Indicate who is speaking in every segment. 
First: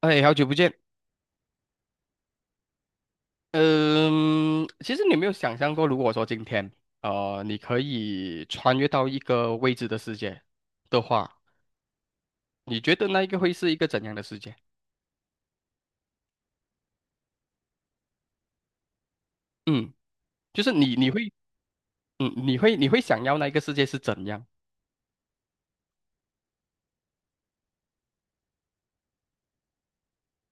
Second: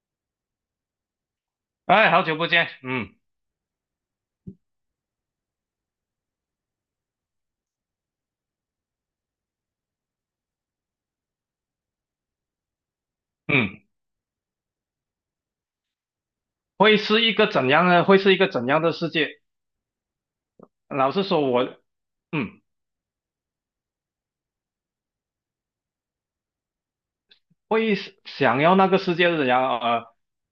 Speaker 1: 哎，好久不见。
Speaker 2: 哎，好久不见。嗯
Speaker 1: 嗯，其实你有没有想象过，如果说今天，你可以穿越到一个未知的世界的话，你觉得那一个会是一
Speaker 2: 嗯，
Speaker 1: 个怎样的世界？
Speaker 2: 会是一个怎样呢？会是一个怎样的世界？
Speaker 1: 嗯，就是你
Speaker 2: 老实
Speaker 1: 会，
Speaker 2: 说我，
Speaker 1: 嗯，你
Speaker 2: 嗯，
Speaker 1: 会你会想要那一个世界是怎样？
Speaker 2: 会想要那个世界是怎样？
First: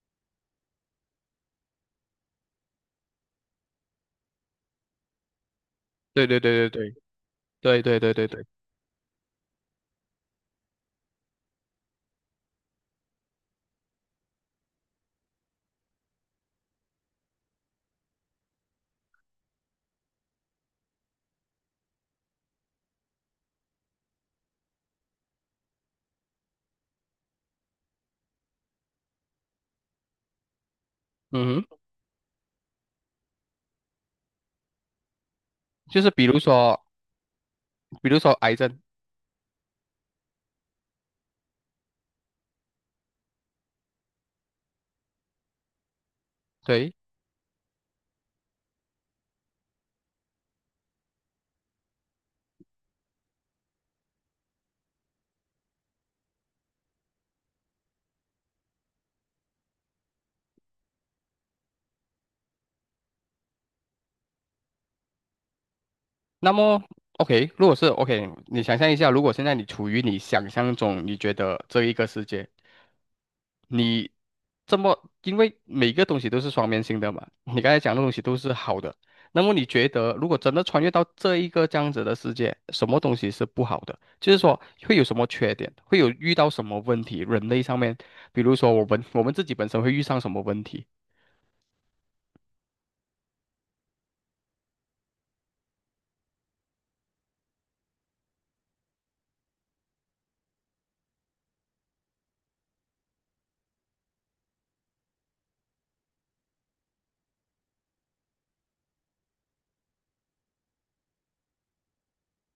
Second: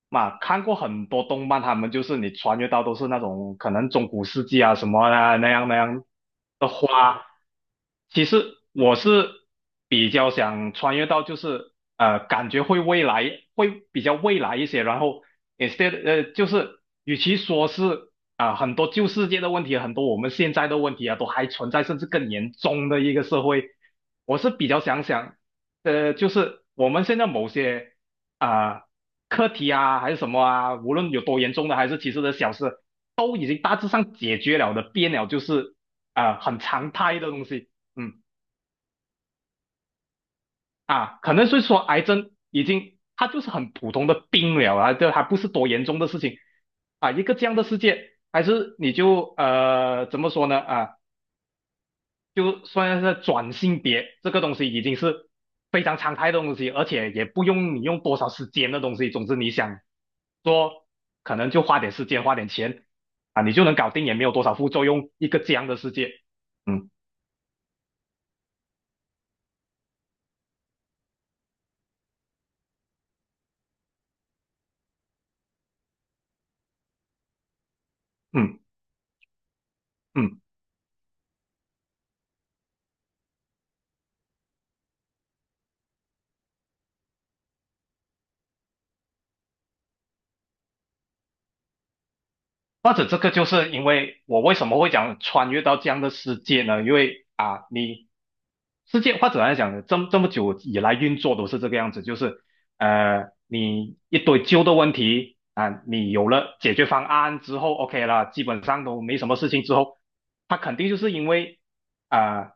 Speaker 2: 嘛，看过很多动漫，他们就是你穿越到都是那种可能中古世纪啊什么啊那样
Speaker 1: 对对对
Speaker 2: 的
Speaker 1: 对
Speaker 2: 话，
Speaker 1: 对对对对
Speaker 2: 其
Speaker 1: 对对，
Speaker 2: 实我是比较想穿越到就是感觉会未来会比较未来一些，然后 instead 就是与其说是啊、很多旧世界的问题，很多我们现在的问题啊都还存在，甚至更严重的一个社会，我是比较想。就是我们现在某些啊、课题啊，还是什么啊，无论有多严
Speaker 1: 嗯哼，
Speaker 2: 重的，还是其实的小事，都已经大致上解决了的，变了就是
Speaker 1: 就是比如
Speaker 2: 啊、很
Speaker 1: 说，
Speaker 2: 常态的东西。
Speaker 1: 比如
Speaker 2: 嗯。
Speaker 1: 说癌症，
Speaker 2: 啊，可能是说癌症已经它就是很普通的病了啊，这还不是多严重的事情
Speaker 1: 对，
Speaker 2: 啊，一个这样的世界，还是你就怎么说呢啊？就算是转性别这个东西已经是非常常态的东西，而且也不用你用多少时间的东西。总之你想做，可能就花点时间花点钱啊，你就能搞定，也没有多少副作用，一个这样的世界。
Speaker 1: 那么
Speaker 2: 嗯
Speaker 1: ，OK，如果是 OK，你想象一下，如果现在你处于你想象中，你觉得这一个世界，你这么，因为每个东西都是双面性的嘛，你刚才讲的东西都是
Speaker 2: 嗯
Speaker 1: 好的，那么你觉得如果
Speaker 2: 嗯。
Speaker 1: 真的穿越到这一个这样子的世界，什么东西是不好的？就是说会有什么缺点，会有遇到什么问题，人类上面，比如说我们自己本身会遇上什么问题？
Speaker 2: 或者这个就是因为我为什么会讲穿越到这样的世界呢？因为啊，你世界或者来讲，这么久以来运作都是这个样子，就是你一堆旧的问题啊，你有了解决方案之后，OK 了，基本上都没什么事情之后，它肯定就是因为啊、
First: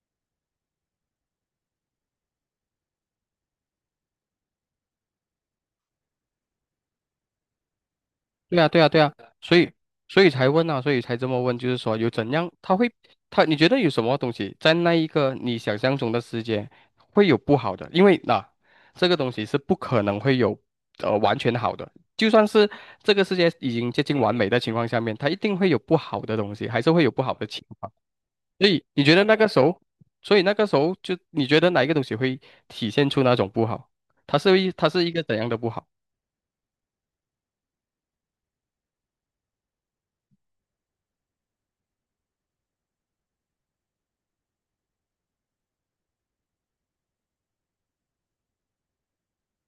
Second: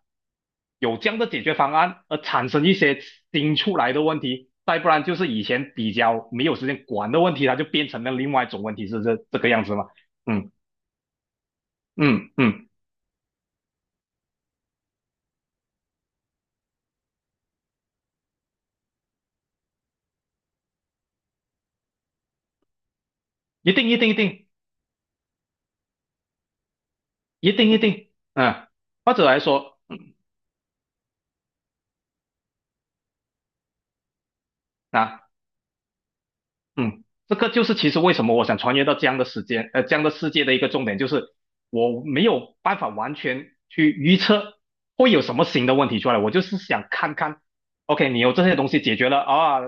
Speaker 2: 有这样的解决方案而产生一些新出来的问题，再不然就是以前比较没有时间管的问题，它就变成了另外一
Speaker 1: 对
Speaker 2: 种
Speaker 1: 啊，
Speaker 2: 问
Speaker 1: 对
Speaker 2: 题，
Speaker 1: 啊，对
Speaker 2: 是
Speaker 1: 啊，
Speaker 2: 这个
Speaker 1: 所
Speaker 2: 样
Speaker 1: 以
Speaker 2: 子嘛。
Speaker 1: 所以才
Speaker 2: 嗯
Speaker 1: 问啊，所以才这么问，就是说有怎
Speaker 2: 嗯
Speaker 1: 样，
Speaker 2: 嗯，
Speaker 1: 他你觉得有什么东西在那一个你想象中的世界会有不好的？因为那、啊这个东西是不可能会有完全好的，就算是这个世界已
Speaker 2: 一定
Speaker 1: 经
Speaker 2: 一
Speaker 1: 接
Speaker 2: 定一
Speaker 1: 近完
Speaker 2: 定
Speaker 1: 美的情况下面，它一定会有不好的东西，还是会有不好的
Speaker 2: 一
Speaker 1: 情
Speaker 2: 定一
Speaker 1: 况。
Speaker 2: 定，
Speaker 1: 所
Speaker 2: 啊，
Speaker 1: 以你
Speaker 2: 或
Speaker 1: 觉得
Speaker 2: 者
Speaker 1: 那
Speaker 2: 来
Speaker 1: 个时
Speaker 2: 说
Speaker 1: 候，所以那个时候就你觉得哪一个东西会体现出那种不好？它是一个
Speaker 2: 啊。
Speaker 1: 怎样的不好？
Speaker 2: 嗯，这个就是其实为什么我想穿越到这样的时间，这样的世界的一个重点，就是我没有办法完全去预测会有什么新的问题出来，我就是想看看，OK,你有这些东西解决了啊，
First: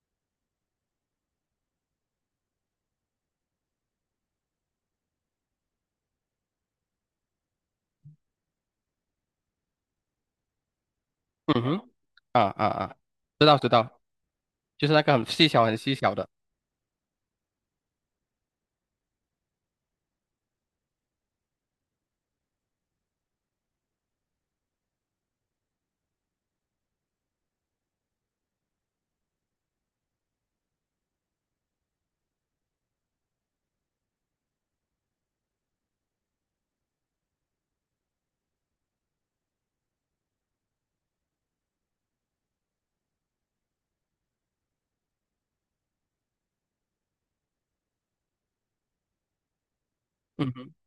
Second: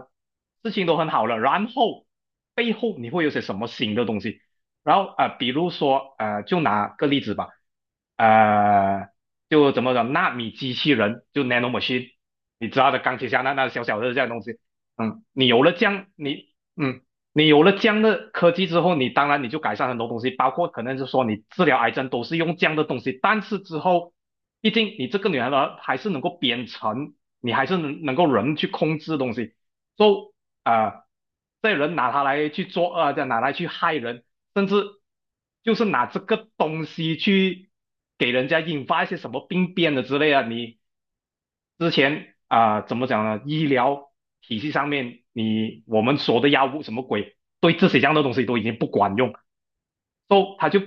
Speaker 2: 事情都很好了，然后背后你会有些什么新的东西？然后啊、比如说就拿个例子吧，呃，就怎么讲，纳米机器人，就
Speaker 1: 嗯
Speaker 2: nano
Speaker 1: 哼，
Speaker 2: machine,
Speaker 1: 啊啊
Speaker 2: 你知道
Speaker 1: 啊，
Speaker 2: 的，钢铁侠
Speaker 1: 知
Speaker 2: 那
Speaker 1: 道知
Speaker 2: 那小
Speaker 1: 道。
Speaker 2: 小的这样东西。
Speaker 1: 就是那个
Speaker 2: 嗯，
Speaker 1: 很细
Speaker 2: 你有
Speaker 1: 小、
Speaker 2: 了
Speaker 1: 很
Speaker 2: 这
Speaker 1: 细
Speaker 2: 样，
Speaker 1: 小的。
Speaker 2: 你。嗯，你有了这样的科技之后，你当然你就改善很多东西，包括可能是说你治疗癌症都是用这样的东西。但是之后，毕竟你这个女孩呢还是能够编程，你还是能够人去控制东西，就啊，这人拿它来去做恶，拿来去害人，甚至就是拿这个东西去给人家引发一些什么病变的之类啊，你之前啊、怎么讲呢？医疗体系上面，你我们说的药物什么鬼，对这些这样的东西都已经不管用，所以
Speaker 1: 嗯
Speaker 2: 它
Speaker 1: 哼
Speaker 2: 就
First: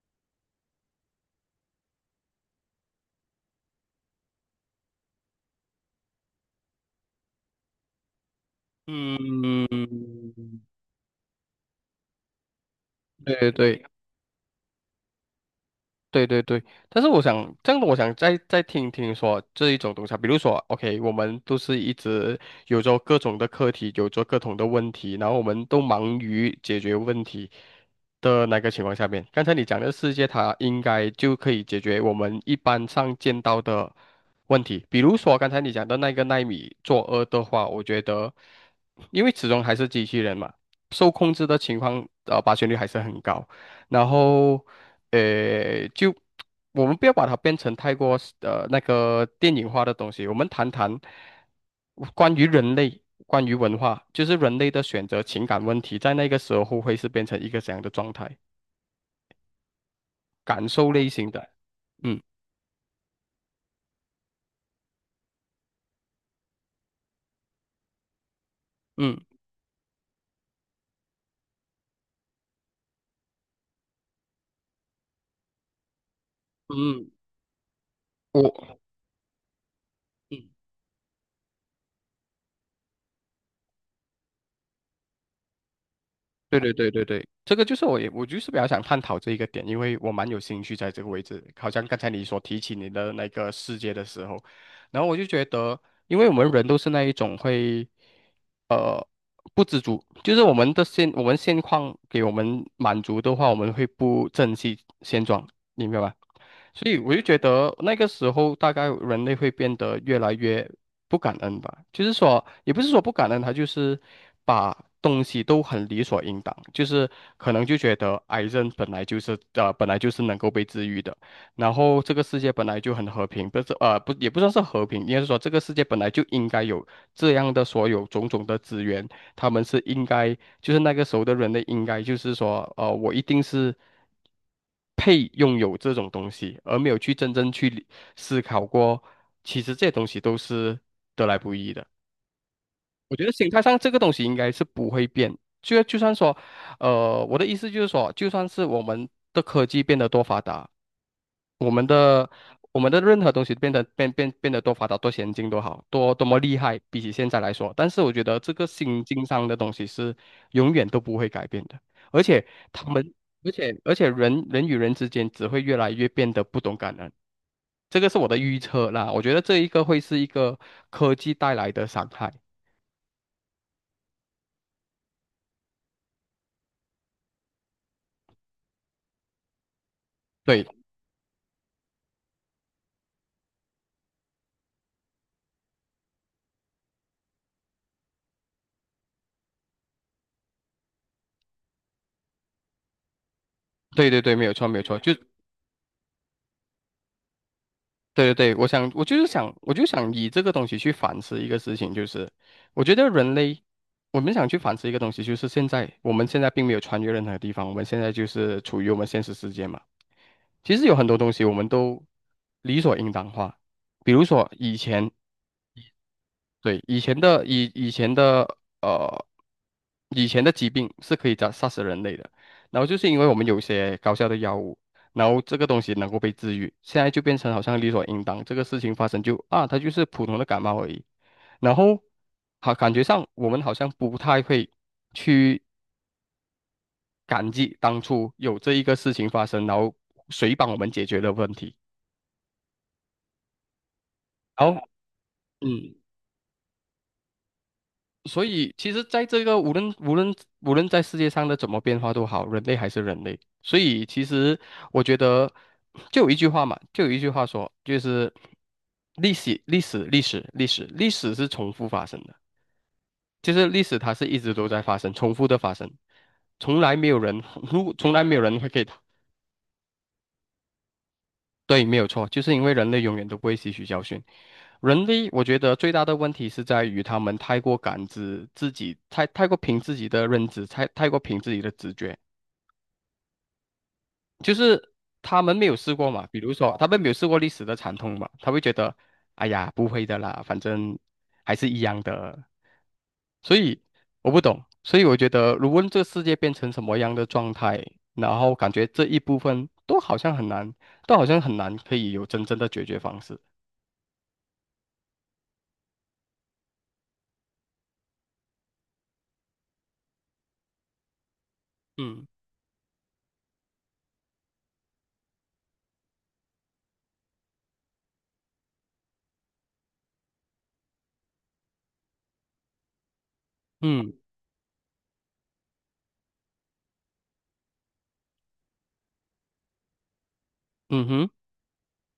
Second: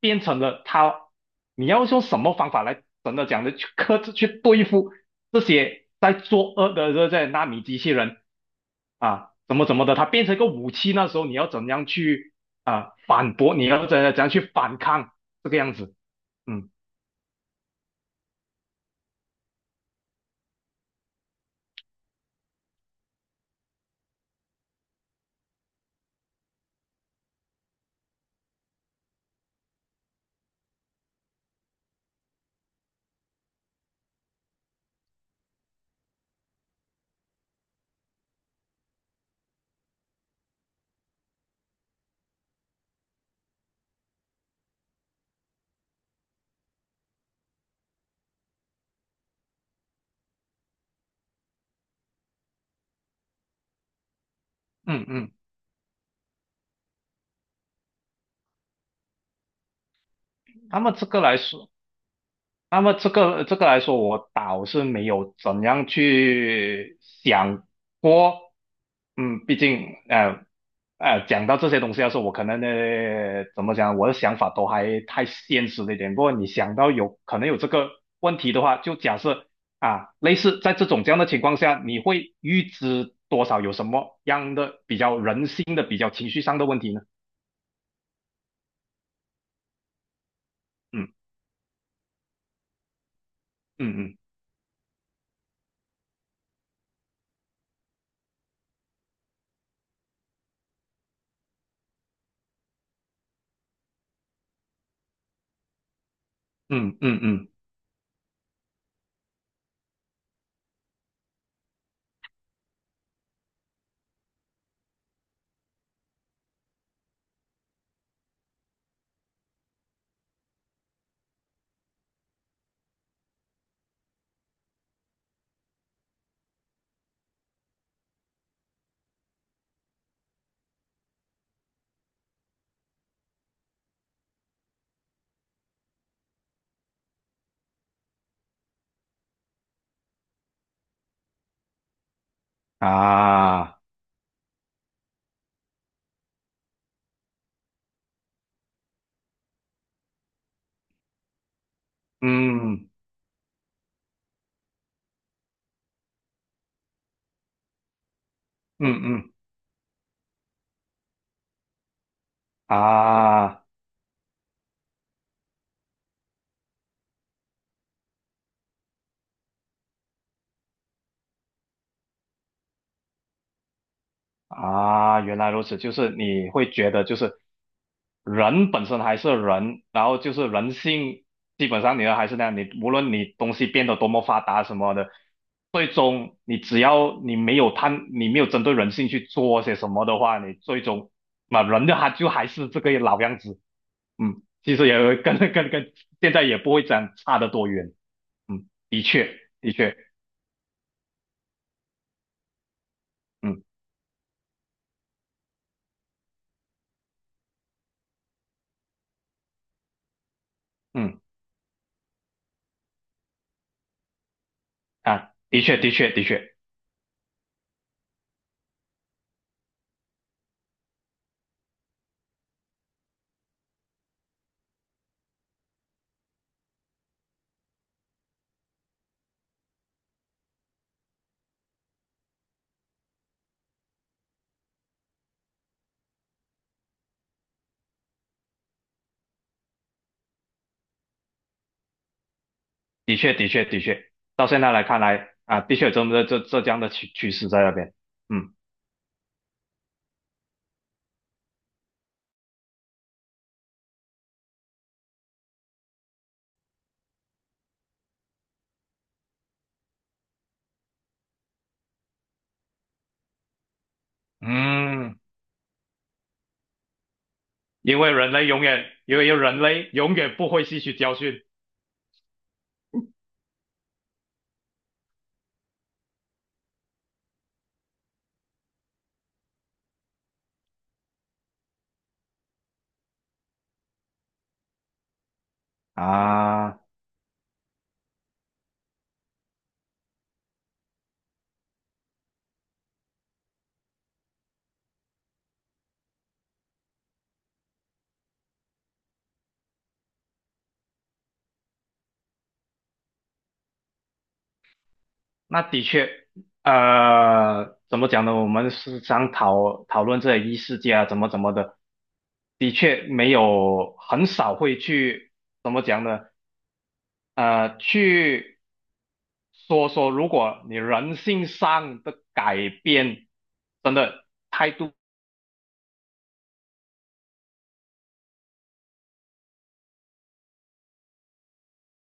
Speaker 2: 变成了它，你要用什么方法来真的讲的去克制、去对付这些在作恶的这些纳米机器人啊，怎么
Speaker 1: 嗯，
Speaker 2: 怎么的，它变成一个武器，那时候你要怎样去啊、
Speaker 1: 对
Speaker 2: 反
Speaker 1: 对
Speaker 2: 驳？你
Speaker 1: 对
Speaker 2: 要怎样去啊反抗这个样子？
Speaker 1: 对对对，
Speaker 2: 嗯
Speaker 1: 但是我想这样的，我想再听听说这一种东西啊比如说，OK,我们都是一直有着各种的课题，有着各种的问题，然后我们都忙于解决问题的那个情况下面，刚才你讲的世界，它应该就可以解决我们一般上见到的问题，比如说刚才你讲的那个奈米作恶的话，我觉得，因为始终还是机器人嘛，受控制的情况，发生率还是很高。然后，呃，就我们不要把它变成太过那个电影化的东西，我们谈谈关于人类、关于文化，就是人类的
Speaker 2: 嗯
Speaker 1: 选择、
Speaker 2: 嗯，
Speaker 1: 情感问题，在那个时候会是变成一个怎样的状态？感
Speaker 2: 那么
Speaker 1: 受
Speaker 2: 这
Speaker 1: 类
Speaker 2: 个
Speaker 1: 型
Speaker 2: 来
Speaker 1: 的，
Speaker 2: 说，
Speaker 1: 嗯
Speaker 2: 那么这个来说，我倒是没有怎样去想过。
Speaker 1: 嗯
Speaker 2: 嗯，毕竟讲到这些东西的时候，我可能呢，怎么讲，我的想法都还太现实了一点。不过你想到
Speaker 1: 嗯，
Speaker 2: 有可能有这个问题的话，
Speaker 1: 我。
Speaker 2: 就假设啊，类
Speaker 1: 嗯。
Speaker 2: 似在这种这样的情况下，你会预知多少有什么样的比较人性的、比较情绪上
Speaker 1: 对
Speaker 2: 的
Speaker 1: 对
Speaker 2: 问
Speaker 1: 对
Speaker 2: 题呢？
Speaker 1: 对对，这个就是我就是比较想探讨这一个点，因为我蛮有兴趣在这个
Speaker 2: 嗯
Speaker 1: 位置。好像刚才你所提起你的那个世界的
Speaker 2: 嗯
Speaker 1: 时候，然后我就觉得，因为我们人都是那一种会，呃，不知足，就是我们现况给我们满足的话，我们会不珍惜现状，你明白吧？所
Speaker 2: 嗯
Speaker 1: 以我
Speaker 2: 嗯
Speaker 1: 就
Speaker 2: 嗯
Speaker 1: 觉
Speaker 2: 嗯
Speaker 1: 得那个时候大概人类会变得越来越不感恩吧，就是说也不是说不感恩，他就是把东西都很理所应当，就是可能就觉得癌症本来就是本来就是能够被治愈的，然后这个世界本来就很和平，不是呃不也不算是和平，应该是说这个世界本来就应该有这样的所有种种的资源，他们是应该，就是那个时候的人类应该就是说，我一定是配拥有这种东西，而没有去真正思考过，其实这些东西都是得来不易的。我觉得心态
Speaker 2: 啊，
Speaker 1: 上这个东西应该是不会变，就算说，我的意思就是说，就算是我们的科技变得多发达。我们的我
Speaker 2: 嗯
Speaker 1: 们的任何东西变得多发达、多先进、多好、多么厉害，比起现在来说，但是我觉得这个
Speaker 2: 嗯
Speaker 1: 心境
Speaker 2: 嗯。
Speaker 1: 上的东西是永远都不会改变的，而且他们，而
Speaker 2: 啊
Speaker 1: 且而且人与人之间只会越来越变得不懂感恩，这个是我的预测啦。我觉得这一个会是一个科技带来的伤害。
Speaker 2: 啊原来如此，就是你会觉得就是人本身还是人，然后就是
Speaker 1: 对
Speaker 2: 人性，基本上你还是那样，你无论你东西变得多么发达什么的，最终你只要你没有贪，你没有针对人性去做些什么的话，你最终那人的他就还是这个老样子，
Speaker 1: 对对对，
Speaker 2: 嗯，
Speaker 1: 没有错
Speaker 2: 其
Speaker 1: 没有
Speaker 2: 实
Speaker 1: 错，
Speaker 2: 也
Speaker 1: 就
Speaker 2: 会跟跟跟现在也不会这样差得多远。
Speaker 1: 对对对，
Speaker 2: 嗯，
Speaker 1: 我想，
Speaker 2: 的
Speaker 1: 我就
Speaker 2: 确
Speaker 1: 是想，
Speaker 2: 的
Speaker 1: 我就
Speaker 2: 确。
Speaker 1: 想以这个东西去反思一个事情，就是我觉得人类，
Speaker 2: 嗯
Speaker 1: 我们想去反思一个东西，就是现在并没有穿越任何地方，我们现在就是处于我们现实世界嘛。其实有很多
Speaker 2: 嗯
Speaker 1: 东西我们都理所应当化，比如说以前
Speaker 2: 啊，的确的确的确。
Speaker 1: 对，呃，以前的疾病是可以杀死人类的，然后就是因为我们有一些高效的药物，然后这个东西能够被治愈，现在就变成好像理所应当，这个事情发生就啊，它就是普通的感冒而已。然后好，感觉上我们好像不太会去感激当初有这一个事情发生，然后谁帮我们解决的问题。
Speaker 2: 的确，的确，的确，到现在
Speaker 1: 然后，
Speaker 2: 来看来啊，的确有
Speaker 1: 嗯，
Speaker 2: 这么这这样的趋势在那边。
Speaker 1: 所
Speaker 2: 嗯
Speaker 1: 以，其实，在这个无论在世界上的怎么变化都好，人类还是人类。所以，其实我觉得，就有一句话嘛，就有一句话说，就是历史是重复发生的。就是历史它是一直都在发生，
Speaker 2: 嗯，
Speaker 1: 重复的发生，从来没有人，
Speaker 2: 因为
Speaker 1: 从来
Speaker 2: 人
Speaker 1: 没有
Speaker 2: 类
Speaker 1: 人
Speaker 2: 永
Speaker 1: 会给
Speaker 2: 远，因为人类永远不会吸取教训
Speaker 1: 对，没有错，就是因为人类永远都不会吸取教训。人类，我觉得最大的问题是在于他们太过感知自己，太过凭自己的认知，太过凭自己的直觉，就是他们没有试过嘛。比如说，
Speaker 2: 啊，
Speaker 1: 他们没有试过历史的惨痛嘛，他会觉得，哎呀，不会的啦，反正还是一样的。所以我不懂，所以我觉得，如果这个世界变成什么样的状态，然后感觉这一部分都好像很难，都好像很难可以有真正的解决方式。
Speaker 2: 那的确，怎么讲呢？我们是常讨论这些异世界啊，怎么的，
Speaker 1: 嗯
Speaker 2: 的确没有很少会去怎么讲呢？去说说，如果你人性上的改变真
Speaker 1: 嗯
Speaker 2: 的态度
Speaker 1: 嗯哼，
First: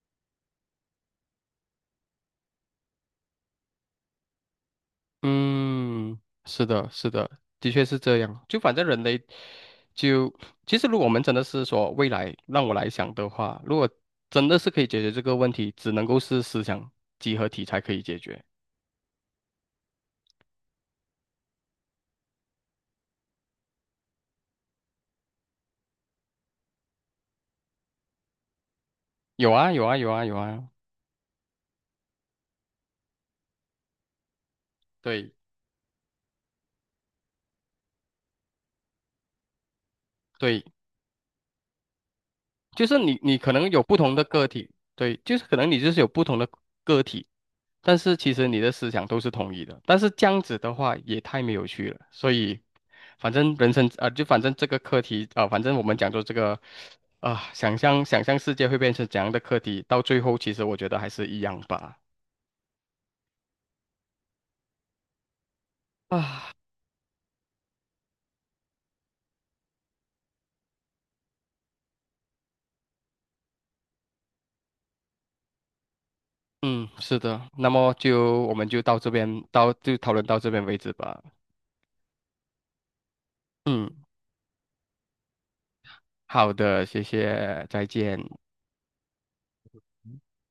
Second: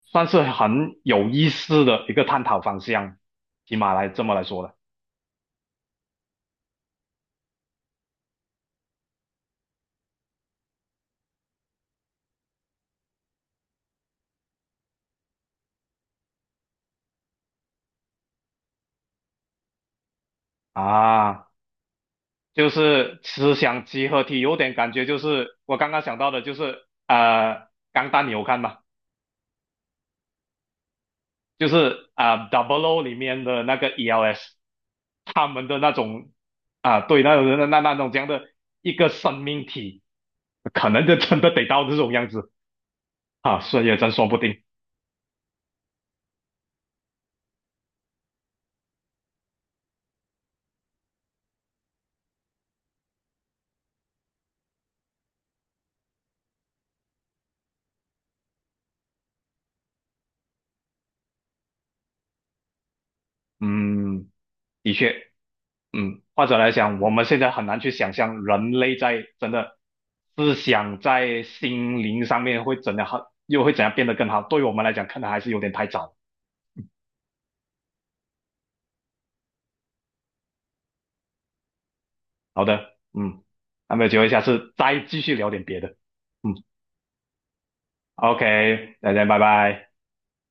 Speaker 2: 算是很有意思的一个探讨方向，起码来这么来说的
Speaker 1: 嗯，是的，是的，的确是这样。就反正人类就，其实如果我们真的是说未来让我来想的话，如果真的是可以解决这个问题，只能够是思想集合体才可以解决。
Speaker 2: 啊，就是思想集合体，有点感觉就是我刚刚想到的，就是钢弹你有看吗？
Speaker 1: 有啊，有啊，有啊，有啊，
Speaker 2: 就是啊，Double O 里面的那个 ELS,
Speaker 1: 对
Speaker 2: 他们的那种啊，对，那种那种这样的一个生命体，
Speaker 1: 对。
Speaker 2: 可能就真的得到这种样子
Speaker 1: 就是你可
Speaker 2: 啊，
Speaker 1: 能
Speaker 2: 所
Speaker 1: 有
Speaker 2: 以
Speaker 1: 不
Speaker 2: 也真
Speaker 1: 同的
Speaker 2: 说不
Speaker 1: 个
Speaker 2: 定。
Speaker 1: 体，对，就是可能你就是有不同的个体，但是其实你的思想都是统一的，但是这样子的话也太没有趣了，所以反正人生啊、反正这个课题啊、反正我们讲说这个啊、想象想象世界会变成怎样的课题，到最后其实我觉得还是一样吧。
Speaker 2: 嗯，的确。嗯，或
Speaker 1: 啊，
Speaker 2: 者来讲，我们现在很难去想象人类在真的思想在心灵上面会怎样好，又会怎样变得更好。对于我们来讲，可能还是有点太早。
Speaker 1: 嗯，是的，那么我们就到这边，就讨论到这边为止吧。
Speaker 2: 好的，嗯，
Speaker 1: 嗯，
Speaker 2: 那么有机会下次再继续聊点别的。
Speaker 1: 好
Speaker 2: 嗯
Speaker 1: 的，谢谢，再见。
Speaker 2: ，OK,大家拜拜。